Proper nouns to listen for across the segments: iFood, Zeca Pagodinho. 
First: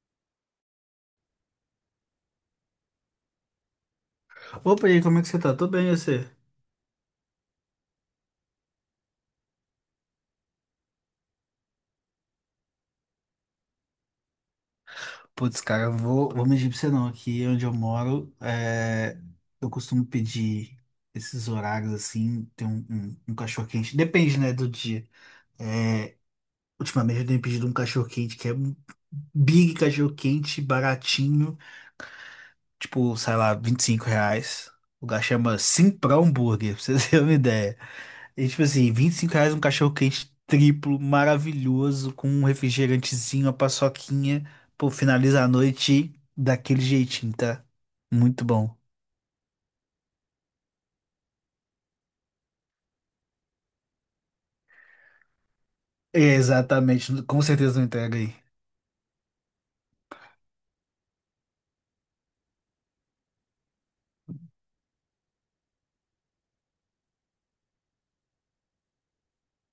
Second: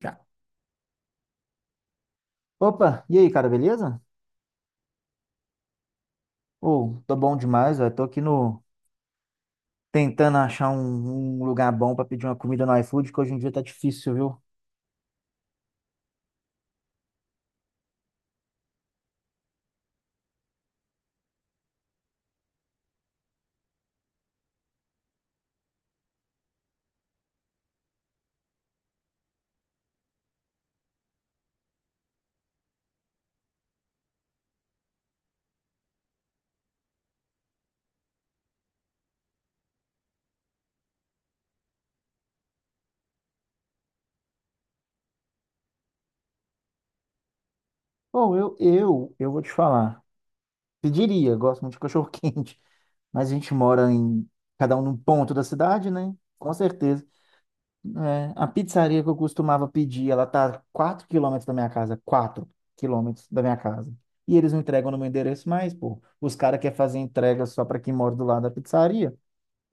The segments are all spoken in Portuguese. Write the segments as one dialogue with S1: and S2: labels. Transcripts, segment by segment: S1: Já. Opa, e aí, cara, beleza?
S2: Opa, e aí, como é que você tá? Tô bem, e você?
S1: Ô, tô bom demais, velho. Tô aqui no tentando achar um lugar bom pra pedir uma comida no iFood, que hoje em dia tá difícil, viu?
S2: Putz, cara, eu vou mentir pra você não. Aqui onde eu moro, eu costumo pedir esses horários assim, tem um cachorro-quente. Depende, né, do dia. É, ultimamente eu tenho pedido um cachorro-quente que é um big cachorro-quente, baratinho. Tipo, sei lá, R$ 25. O lugar chama Simprão Burger, pra vocês terem uma ideia. E tipo assim, R$ 25 um cachorro quente triplo, maravilhoso, com um refrigerantezinho, uma paçoquinha. Pô, finaliza a noite daquele jeitinho, tá?
S1: Ou
S2: Muito
S1: eu,
S2: bom.
S1: eu, eu vou te falar. Pediria, gosto muito de cachorro quente, mas a gente mora em cada um num ponto da cidade, né? Com certeza.
S2: Exatamente, com certeza não entrega
S1: É,
S2: aí.
S1: a pizzaria que eu costumava pedir, ela tá a 4 quilômetros da minha casa, 4 quilômetros da minha casa. E eles não entregam no meu endereço mais, pô. Os caras querem fazer entrega só pra quem mora do lado da pizzaria.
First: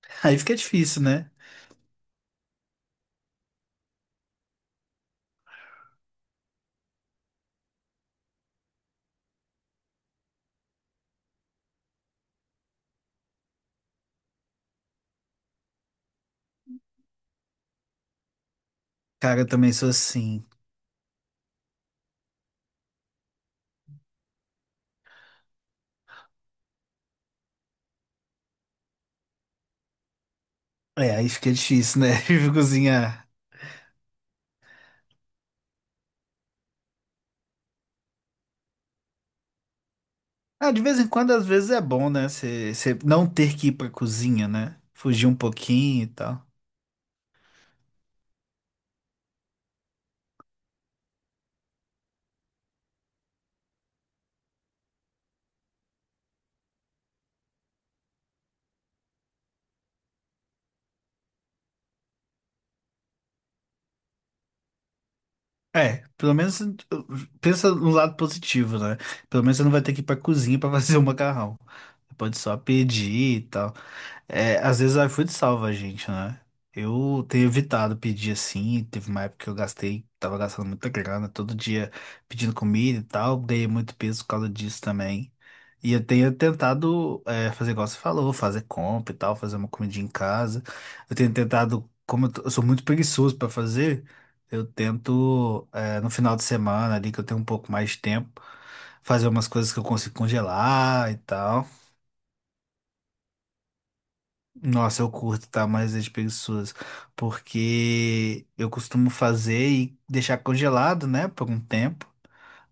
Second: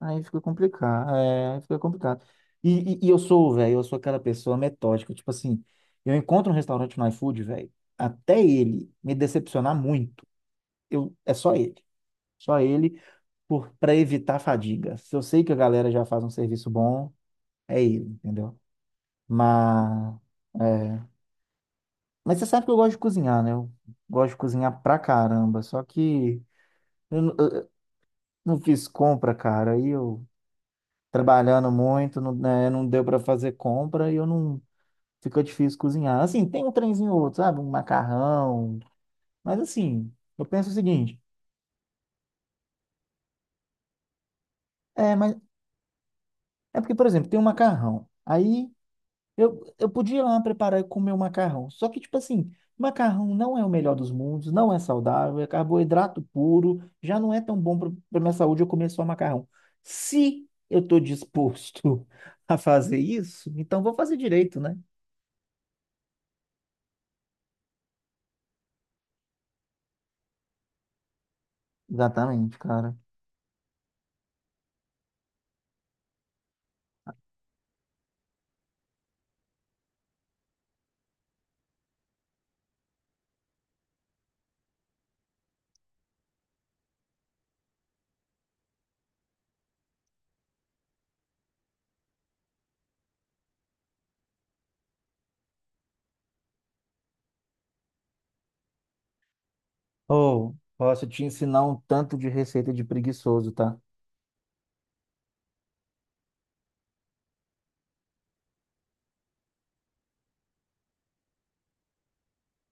S1: Aí
S2: Aí
S1: fica
S2: fica difícil,
S1: complicado,
S2: né?
S1: é, aí fica complicado. E eu sou, velho, eu sou aquela pessoa metódica, tipo assim, eu encontro um restaurante no iFood, velho, até ele me decepcionar muito, eu, é só ele, para evitar a fadiga. Se eu sei que a galera já faz um serviço bom, é ele, entendeu?
S2: Cara, eu também sou
S1: Mas,
S2: assim.
S1: é, mas você sabe que eu gosto de cozinhar, né? Eu gosto de cozinhar pra caramba, só que eu, eu não fiz compra, cara, aí eu
S2: É, aí fica
S1: trabalhando
S2: difícil, né?
S1: muito, não,
S2: Eu
S1: né, não deu para
S2: cozinhar.
S1: fazer compra e eu não ficou difícil cozinhar. Assim, tem um trenzinho ou outro, sabe? Um macarrão. Mas assim, eu penso o
S2: Ah, de vez em
S1: seguinte,
S2: quando, às vezes é bom, né? Você não ter que ir pra cozinha, né?
S1: é,
S2: Fugir um
S1: mas
S2: pouquinho e tal.
S1: é porque, por exemplo, tem um macarrão. Aí eu podia ir lá preparar e comer o macarrão. Só que, tipo assim, macarrão não é o melhor dos mundos, não é saudável, é carboidrato puro, já não é tão bom para minha saúde eu comer só macarrão. Se eu estou disposto a fazer isso, então vou fazer direito, né?
S2: É, pelo menos pensa no lado positivo, né? Pelo menos você não vai ter que ir pra cozinha pra fazer o macarrão. Você pode só
S1: Exatamente, cara.
S2: pedir e tal. É, às vezes o iFood salva a gente, né? Eu tenho evitado pedir assim. Teve uma época que eu gastei, tava gastando muita grana, todo dia pedindo comida e tal. Dei muito peso por causa disso também. E eu tenho tentado fazer igual você falou, fazer compra e tal, fazer uma comidinha em casa. Eu tenho tentado, como eu, eu sou muito preguiçoso pra fazer, eu tento no final de semana ali que eu tenho um pouco mais de tempo, fazer umas coisas que eu consigo
S1: Ou posso
S2: congelar e
S1: te ensinar
S2: tal.
S1: um tanto de receita de preguiçoso, tá?
S2: Nossa, eu curto, tá? Mais as preguiçosas. Porque eu costumo fazer e deixar congelado, né? Por um tempo.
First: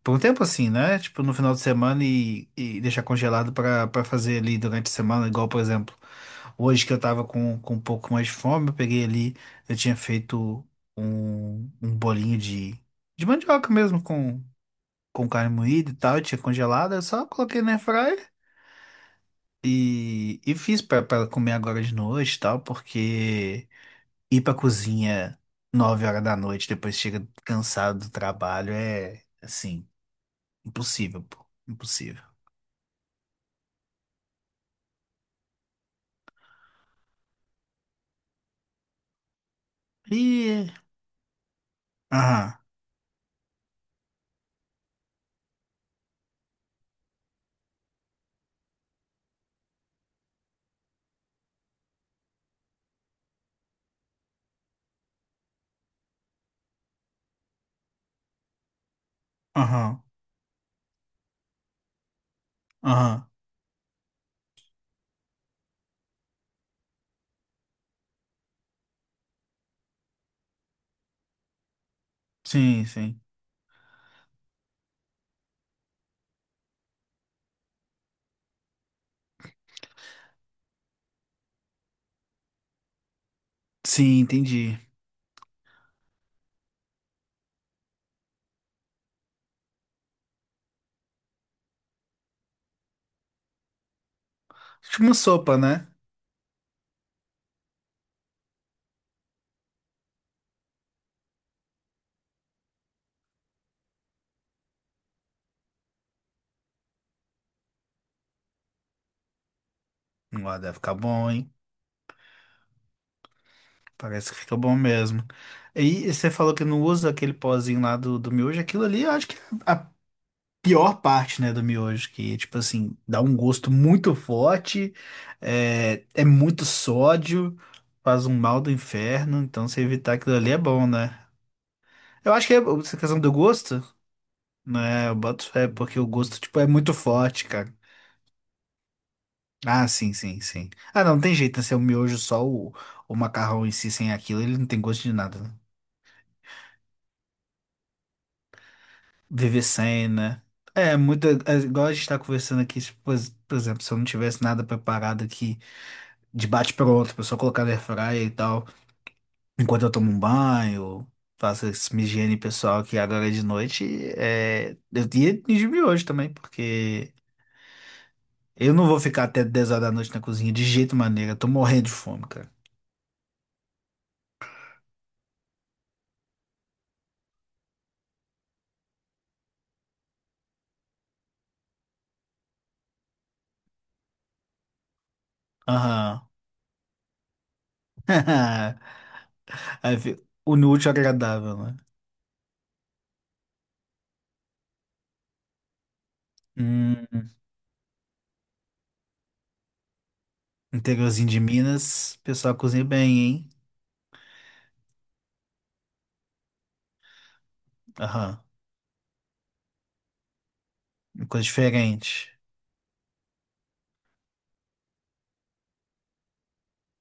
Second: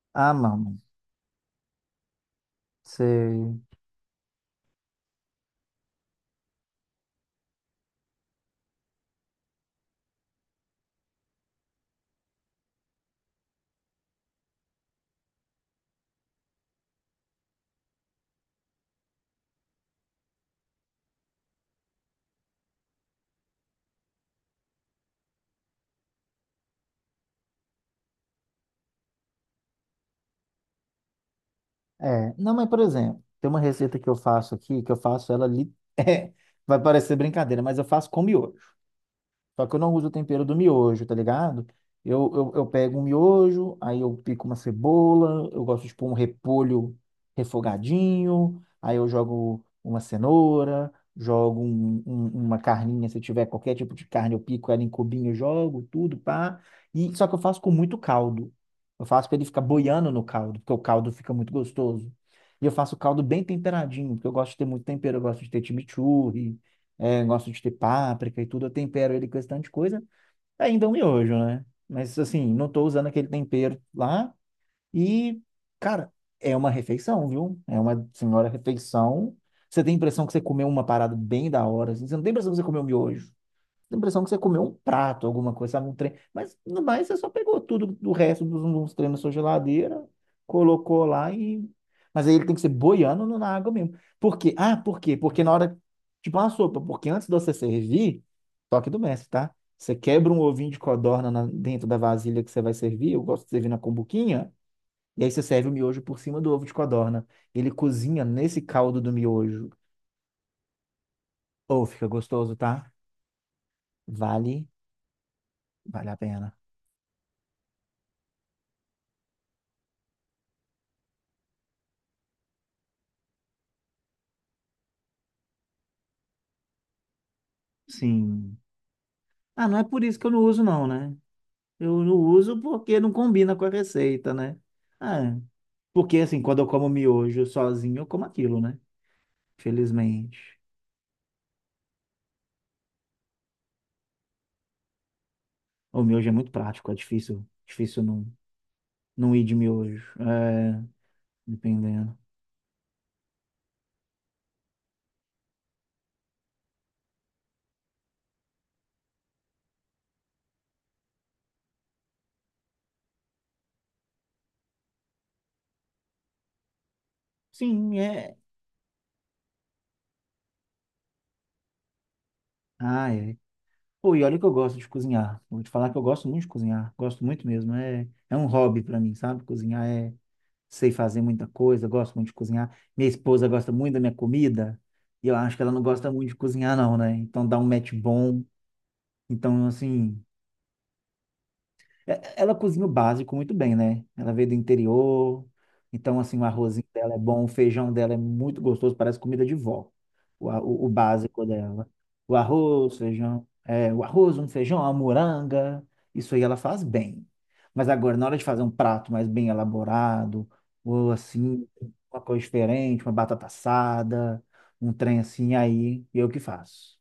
S2: Por um
S1: Ah,
S2: tempo assim,
S1: mano.
S2: né? Tipo, no final de semana e deixar congelado
S1: Você.
S2: pra fazer ali durante a semana. Igual, por exemplo, hoje que eu tava com um pouco mais de fome, eu peguei ali, eu tinha feito um bolinho de mandioca mesmo com carne moída e tal. Eu tinha congelado, eu só coloquei na airfryer. E fiz pra comer agora de noite e tal, porque ir pra cozinha 9 horas da noite, depois chega cansado do trabalho, é assim, impossível, pô. Impossível.
S1: É. Não, mas por exemplo, tem uma receita que eu faço aqui, que eu faço ela ali. É, vai parecer brincadeira, mas eu faço com miojo. Só que eu não uso o tempero do
S2: E.
S1: miojo, tá ligado? Eu, eu,
S2: Aham,
S1: eu pego um miojo, aí eu pico uma cebola, eu gosto de pôr um repolho refogadinho, aí eu jogo uma cenoura, jogo uma carninha, se tiver qualquer tipo de carne, eu pico ela em cubinho, jogo tudo, pá. E, só que eu faço com muito caldo. Eu faço para ele ficar
S2: aham,
S1: boiando no caldo, porque o caldo fica muito gostoso. E eu faço o caldo
S2: aham.
S1: bem temperadinho, porque eu gosto de ter muito tempero, eu gosto de ter chimichurri, é, gosto de ter páprica e tudo, eu tempero ele com esse tanto de coisa, ainda é um miojo, né? Mas assim, não tô
S2: Sim,
S1: usando
S2: sim.
S1: aquele tempero lá e, cara, é uma refeição, viu? É uma senhora refeição. Você tem a impressão que você comeu uma parada bem da hora, assim, você não tem a impressão que você comeu miojo. Dá a
S2: Sim,
S1: impressão que você comeu um
S2: entendi.
S1: prato, alguma coisa, sabe, um trem. Mas no mais, você só pegou tudo do resto dos treinos na sua geladeira, colocou lá e. Mas aí ele tem que ser boiando na água mesmo. Por quê? Ah, por
S2: Tipo uma
S1: quê? Porque na
S2: sopa,
S1: hora.
S2: né?
S1: Tipo uma sopa, porque antes de você servir, toque do mestre, tá? Você quebra um ovinho de codorna dentro da vasilha que você vai servir, eu gosto de servir na cumbuquinha, e aí você serve o miojo por cima do ovo de codorna. Ele cozinha nesse caldo do miojo.
S2: Ó, deve ficar bom, hein?
S1: Ou fica gostoso, tá?
S2: Parece que fica
S1: Vale,
S2: bom mesmo.
S1: vale
S2: E
S1: a
S2: você falou
S1: pena.
S2: que não usa aquele pozinho lá do miojo, aquilo ali, eu acho que pior parte, né, do miojo, que, tipo assim, dá um gosto muito forte, é muito sódio, faz um
S1: Sim.
S2: mal do inferno, então
S1: Ah, não
S2: se
S1: é por
S2: evitar
S1: isso que eu
S2: aquilo
S1: não
S2: ali é
S1: uso, não,
S2: bom,
S1: né?
S2: né?
S1: Eu não
S2: Eu acho que é
S1: uso
S2: essa
S1: porque não
S2: questão do
S1: combina com a
S2: gosto,
S1: receita, né?
S2: né, eu
S1: Ah,
S2: boto fé, porque o
S1: porque
S2: gosto,
S1: assim, quando
S2: tipo,
S1: eu
S2: é
S1: como
S2: muito
S1: miojo
S2: forte, cara.
S1: sozinho, eu como aquilo, né?
S2: Ah, sim, sim,
S1: Felizmente.
S2: sim. Ah, não, não tem jeito, né, se é o miojo só o macarrão em si, sem aquilo, ele não tem gosto de nada, né?
S1: O miojo é muito prático, é difícil, difícil não, não ir de
S2: Viver sem,
S1: miojo.
S2: né?
S1: É,
S2: É, muito, igual a gente
S1: dependendo.
S2: tá conversando aqui, tipo, por exemplo, se eu não tivesse nada preparado aqui, de bate-pronto, pra só colocar na airfryer e tal. Enquanto eu tomo um banho, faço essa minha higiene pessoal aqui agora é de noite. Eu ia me hoje também, porque
S1: Sim, é.
S2: eu não vou ficar até 10 horas da noite na cozinha de jeito maneira. Eu tô morrendo de fome, cara.
S1: Ah, é. Pô, e olha que eu gosto de cozinhar. Vou te falar que eu gosto muito de cozinhar. Gosto muito mesmo. É, é um hobby pra mim, sabe? Cozinhar é. Sei fazer muita coisa, gosto muito de cozinhar. Minha esposa gosta muito da minha comida, e eu acho que ela não gosta
S2: Aham.
S1: muito de cozinhar, não, né? Então dá um match bom. Então,
S2: Aí fica
S1: assim.
S2: o inútil agradável, né?
S1: É- Ela cozinha o básico muito bem, né? Ela veio do interior, então, assim, o arrozinho dela é
S2: Hum,
S1: bom, o feijão dela é muito gostoso, parece comida de vó, o, o
S2: interiorzinho de
S1: básico dela.
S2: Minas, o
S1: O
S2: pessoal cozinha
S1: arroz,
S2: bem,
S1: feijão,
S2: hein?
S1: é, o arroz, um feijão, uma moranga, isso aí ela faz bem. Mas agora, na hora
S2: Aham.
S1: de fazer um prato mais bem elaborado, ou
S2: Coisa
S1: assim, uma
S2: diferente.
S1: coisa diferente, uma batata assada, um trem assim, aí eu que faço.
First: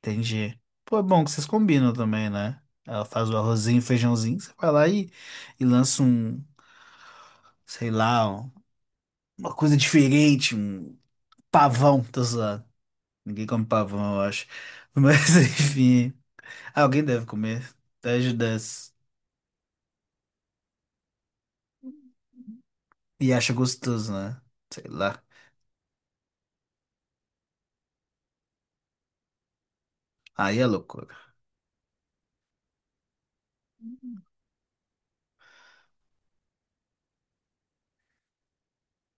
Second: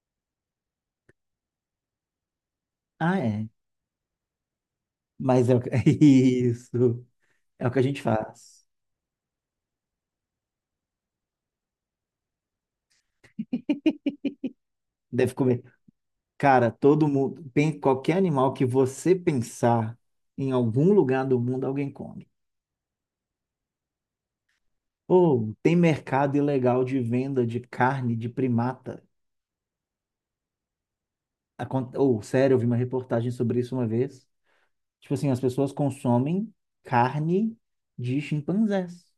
S2: Entendi. Pô, é bom que vocês combinam também, né? Ela
S1: Ah,
S2: faz o
S1: é.
S2: arrozinho, feijãozinho, você vai lá e,
S1: Mas é o
S2: e
S1: que-
S2: lança um,
S1: isso, é o que a
S2: sei
S1: gente
S2: lá,
S1: faz.
S2: uma coisa diferente, um pavão, tô zoando. Ninguém come pavão, eu acho.
S1: Deve
S2: Mas
S1: comer.
S2: enfim,
S1: Cara,
S2: ah, alguém
S1: todo
S2: deve
S1: mundo,
S2: comer.
S1: bem, qualquer
S2: 10 de
S1: animal que
S2: 10.
S1: você pensar em algum lugar do mundo, alguém come.
S2: E acha gostoso, né? Sei lá.
S1: Ou tem mercado ilegal de venda de carne de primata.
S2: Aí é loucura.
S1: Ou, sério, eu vi uma reportagem sobre isso uma vez. Tipo assim, as pessoas consomem carne de chimpanzés.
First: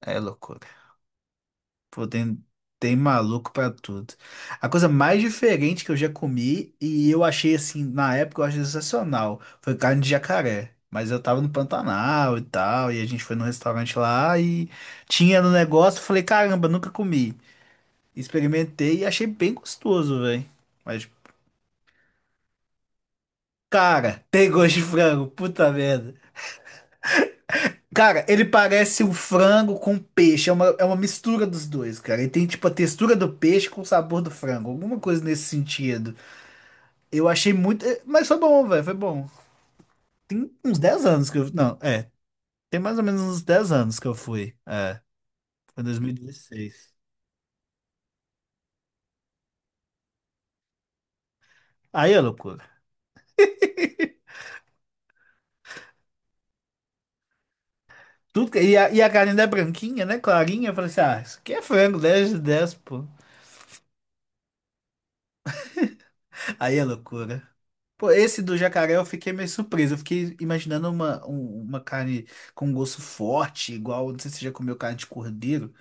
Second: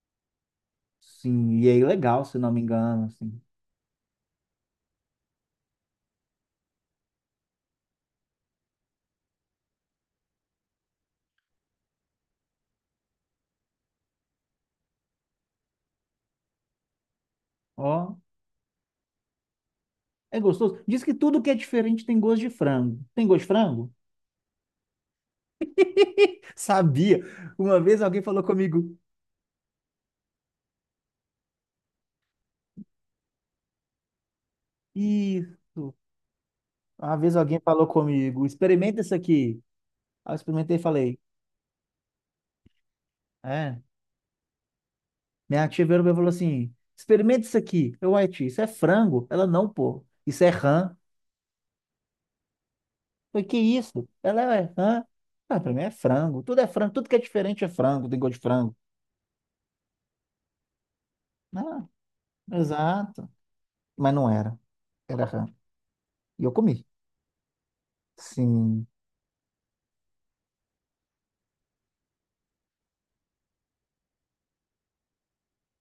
S2: Aí é loucura.
S1: Sim, e é
S2: Pô,
S1: ilegal, se
S2: tem,
S1: não me
S2: tem
S1: engano, assim.
S2: maluco pra tudo. A coisa mais diferente que eu já comi e eu achei assim, na época eu achei sensacional, foi carne de jacaré. Mas eu tava no Pantanal e tal, e a gente foi num restaurante lá e tinha no negócio, eu falei, caramba, nunca comi.
S1: Ó,
S2: Experimentei e achei bem gostoso,
S1: é
S2: velho.
S1: gostoso. Diz
S2: Mas,
S1: que tudo que é diferente tem gosto de frango. Tem gosto de frango?
S2: cara, tem gosto de frango, puta merda.
S1: Sabia. Uma vez alguém
S2: Cara,
S1: falou
S2: ele
S1: comigo,
S2: parece um frango com peixe. É uma mistura dos dois, cara. Ele tem, tipo, a textura do peixe com o sabor do frango. Alguma coisa nesse
S1: isso.
S2: sentido.
S1: Uma
S2: Eu
S1: vez
S2: achei
S1: alguém
S2: muito.
S1: falou
S2: Mas foi
S1: comigo,
S2: bom, velho. Foi
S1: experimenta isso
S2: bom.
S1: aqui. Aí eu
S2: Tem
S1: experimentei e
S2: uns 10
S1: falei,
S2: anos que eu. Não, é. Tem mais ou menos uns dez
S1: é.
S2: anos que eu fui. É.
S1: Minha
S2: Foi em
S1: tia virou pra mim e falou assim,
S2: 2016.
S1: experimenta isso aqui. Eu, ué, tia, isso é frango? Ela, não, pô. Isso é rã. Eu,
S2: Aí é loucura.
S1: falei, que isso? Ela, é rã? Ah, pra mim é frango. Tudo é frango. Tudo que é diferente é frango. Tem gosto de
S2: Tudo que...
S1: frango.
S2: E a carne é branquinha, né? Clarinha. Eu falei assim: ah, isso aqui é
S1: Ah,
S2: frango, 10 de 10 pô.
S1: exato. Mas não era. Era rã. E eu
S2: Aí é
S1: comi.
S2: loucura. Pô, esse do
S1: Sim,
S2: jacaré eu fiquei meio surpreso. Eu fiquei imaginando uma carne com gosto forte, igual. Não sei se você já comeu carne de cordeiro.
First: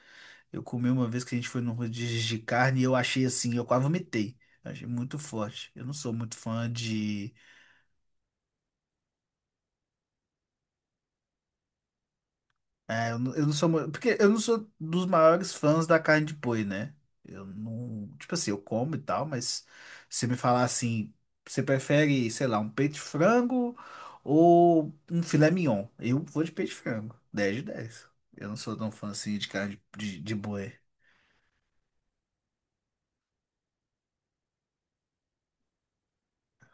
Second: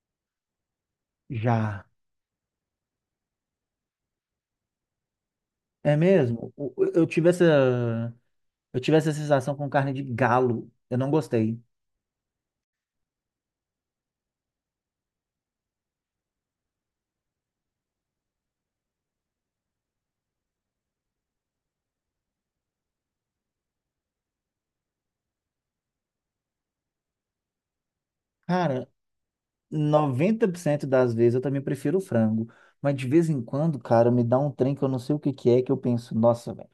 S2: Eu comi uma vez que a gente foi num
S1: já.
S2: rodízio de carne e eu achei assim, eu quase vomitei. Eu achei muito forte. Eu não
S1: É
S2: sou muito
S1: mesmo?
S2: fã
S1: Eu tive
S2: de.
S1: eu tive essa sensação com carne de galo. Eu não gostei.
S2: É, eu não sou. Porque eu não sou dos maiores fãs da carne de boi, né? Eu não. Tipo assim, eu como e tal, mas se me falar assim, você prefere, sei lá, um peito de frango ou um filé mignon? Eu vou de peito de frango. Dez de 10. Eu não sou
S1: Cara,
S2: tão fã assim de carne de
S1: noventa por
S2: boi.
S1: cento das vezes eu também prefiro o frango. Mas de vez em quando, cara, me dá um trem que eu não sei o que que é, que eu penso, nossa, velho,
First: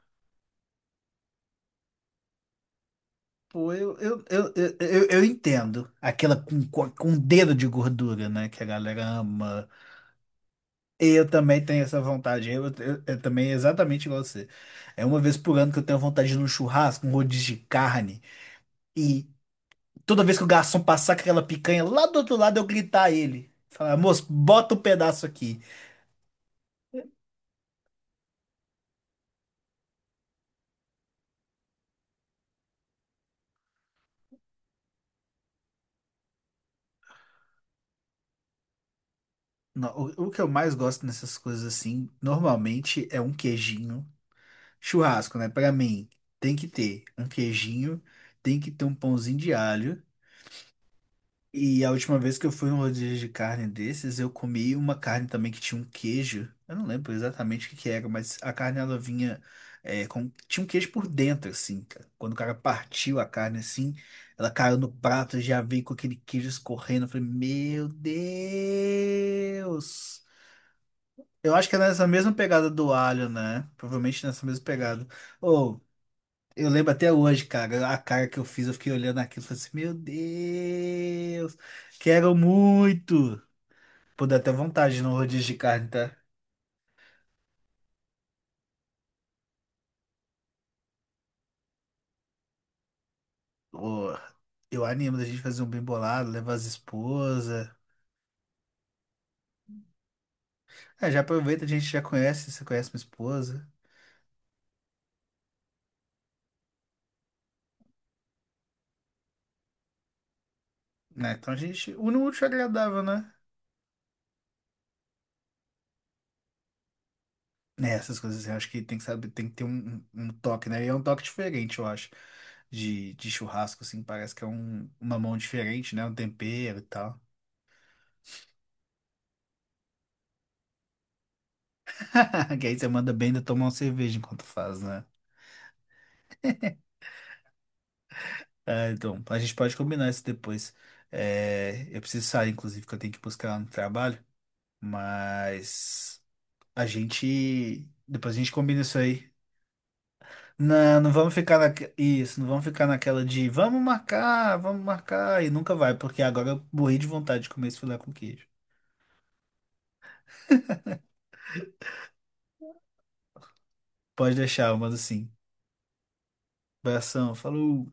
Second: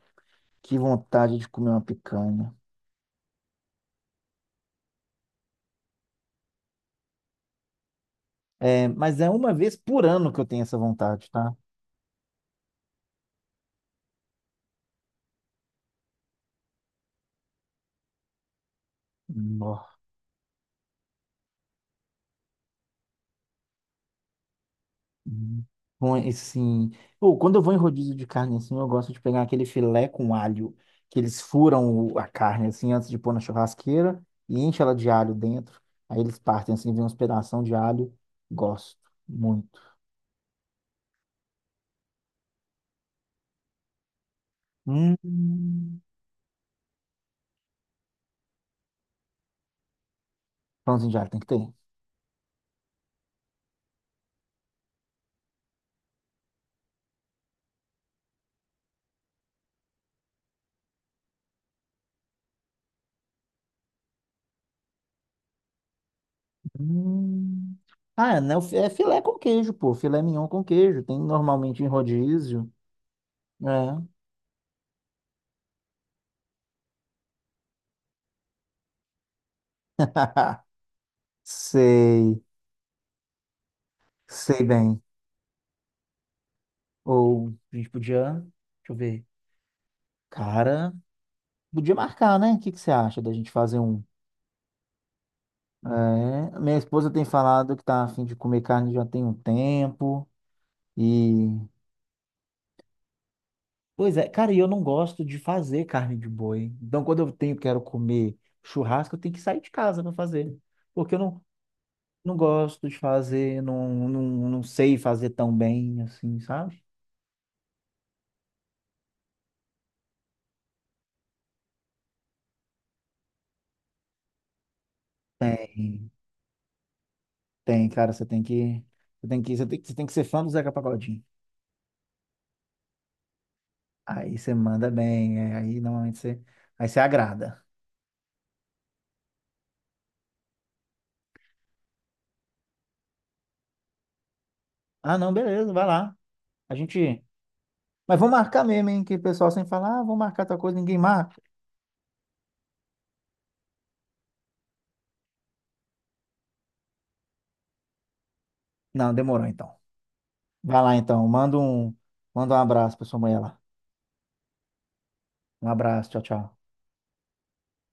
S1: que vontade de comer uma picanha.
S2: Pô, eu entendo aquela com um dedo de gordura, né? Que a
S1: É,
S2: galera
S1: mas é uma
S2: ama.
S1: vez por ano que eu tenho essa vontade,
S2: Eu
S1: tá?
S2: também tenho essa vontade. Eu também, exatamente igual você. É uma vez por ano que eu tenho vontade de ir num churrasco, um rodízio de carne. E
S1: Nó.
S2: toda vez que o garçom passar com aquela picanha lá do outro lado, eu gritar a ele. Falar, moço, bota um pedaço aqui.
S1: Hum. Bom, e sim. Pô, quando eu vou em rodízio de carne assim, eu gosto de pegar aquele filé com alho, que eles furam a carne assim antes de pôr na churrasqueira e enche ela de alho dentro. Aí eles partem assim, vem uns pedação de alho. Gosto muito.
S2: No- o que eu mais gosto nessas coisas assim, normalmente é um queijinho. Churrasco, né? Pra
S1: Hum.
S2: mim, tem que ter um queijinho, tem que ter um pãozinho de alho.
S1: Pãozinho de alho tem que ter.
S2: E a última vez que eu fui em um rodízio de carne desses, eu comi uma carne também que tinha um queijo. Eu não lembro exatamente o que que era, mas a carne ela vinha com, tinha um queijo por dentro, assim, cara. Quando o cara partiu a carne assim, ela caiu no prato, já veio com aquele queijo escorrendo. Eu falei,
S1: Hum.
S2: meu
S1: Ah, é, né? É filé com queijo, pô. Filé
S2: Deus!
S1: mignon com queijo. Tem
S2: Eu acho que é
S1: normalmente em
S2: nessa mesma pegada
S1: rodízio.
S2: do alho, né?
S1: É.
S2: Provavelmente nessa mesma pegada. Ô, eu lembro até hoje, cara, a cara que eu fiz, eu fiquei olhando aquilo e falei assim, meu Deus, quero
S1: Sei.
S2: muito. Pô, dá até
S1: Sei bem.
S2: vontade no rodízio de carne, tá?
S1: Ou a gente podia. Deixa eu ver. Cara, podia marcar, né? O que que você acha da gente fazer um?
S2: Ô, eu animo da gente fazer um bem bolado, levar
S1: É,
S2: as
S1: minha esposa tem
S2: esposas.
S1: falado que tá a fim de comer carne já tem um tempo.
S2: É, já aproveita, a gente já conhece, você conhece minha esposa,
S1: Pois é, cara, e eu não gosto de fazer carne de boi. Então, quando eu tenho, quero comer churrasco, eu tenho que sair de casa para fazer. Porque eu
S2: né?
S1: não,
S2: Então a gente, une o
S1: não
S2: útil ao
S1: gosto de
S2: agradável, né?
S1: fazer, não, não, não sei fazer tão bem, assim, sabe?
S2: Né, essas coisas assim, eu acho que tem que saber, tem que ter um toque, né? E é um toque diferente, eu acho, de churrasco, assim, parece que é uma mão diferente, né?
S1: Tem,
S2: Um tempero e tal.
S1: tem, cara, você tem que, você tem que, você tem, que- você tem que ser fã do Zeca Pagodinho.
S2: Que aí você manda bem ainda tomar uma cerveja
S1: Aí
S2: enquanto
S1: você
S2: faz,
S1: manda
S2: né?
S1: bem, é, aí normalmente você, aí você agrada.
S2: É, então, a gente pode combinar isso depois. É, eu preciso sair, inclusive, que eu tenho que buscar ela no trabalho.
S1: Ah, não, beleza, vai lá.
S2: Mas
S1: A
S2: a
S1: gente,
S2: gente.
S1: mas vamos
S2: Depois a gente
S1: marcar
S2: combina
S1: mesmo,
S2: isso
S1: hein, que o
S2: aí.
S1: pessoal sempre fala, ah, vamos marcar tal coisa, ninguém
S2: Não, não vamos
S1: marca.
S2: ficar na... Isso, não vamos ficar naquela de vamos marcar, vamos marcar. E nunca vai, porque agora eu morri de vontade de comer esse filé com queijo.
S1: Não, demorou então. Vai lá então, manda um abraço pra sua mulher lá.
S2: Pode deixar, eu mando sim.
S1: Um abraço, tchau, tchau.
S2: Abração, falou!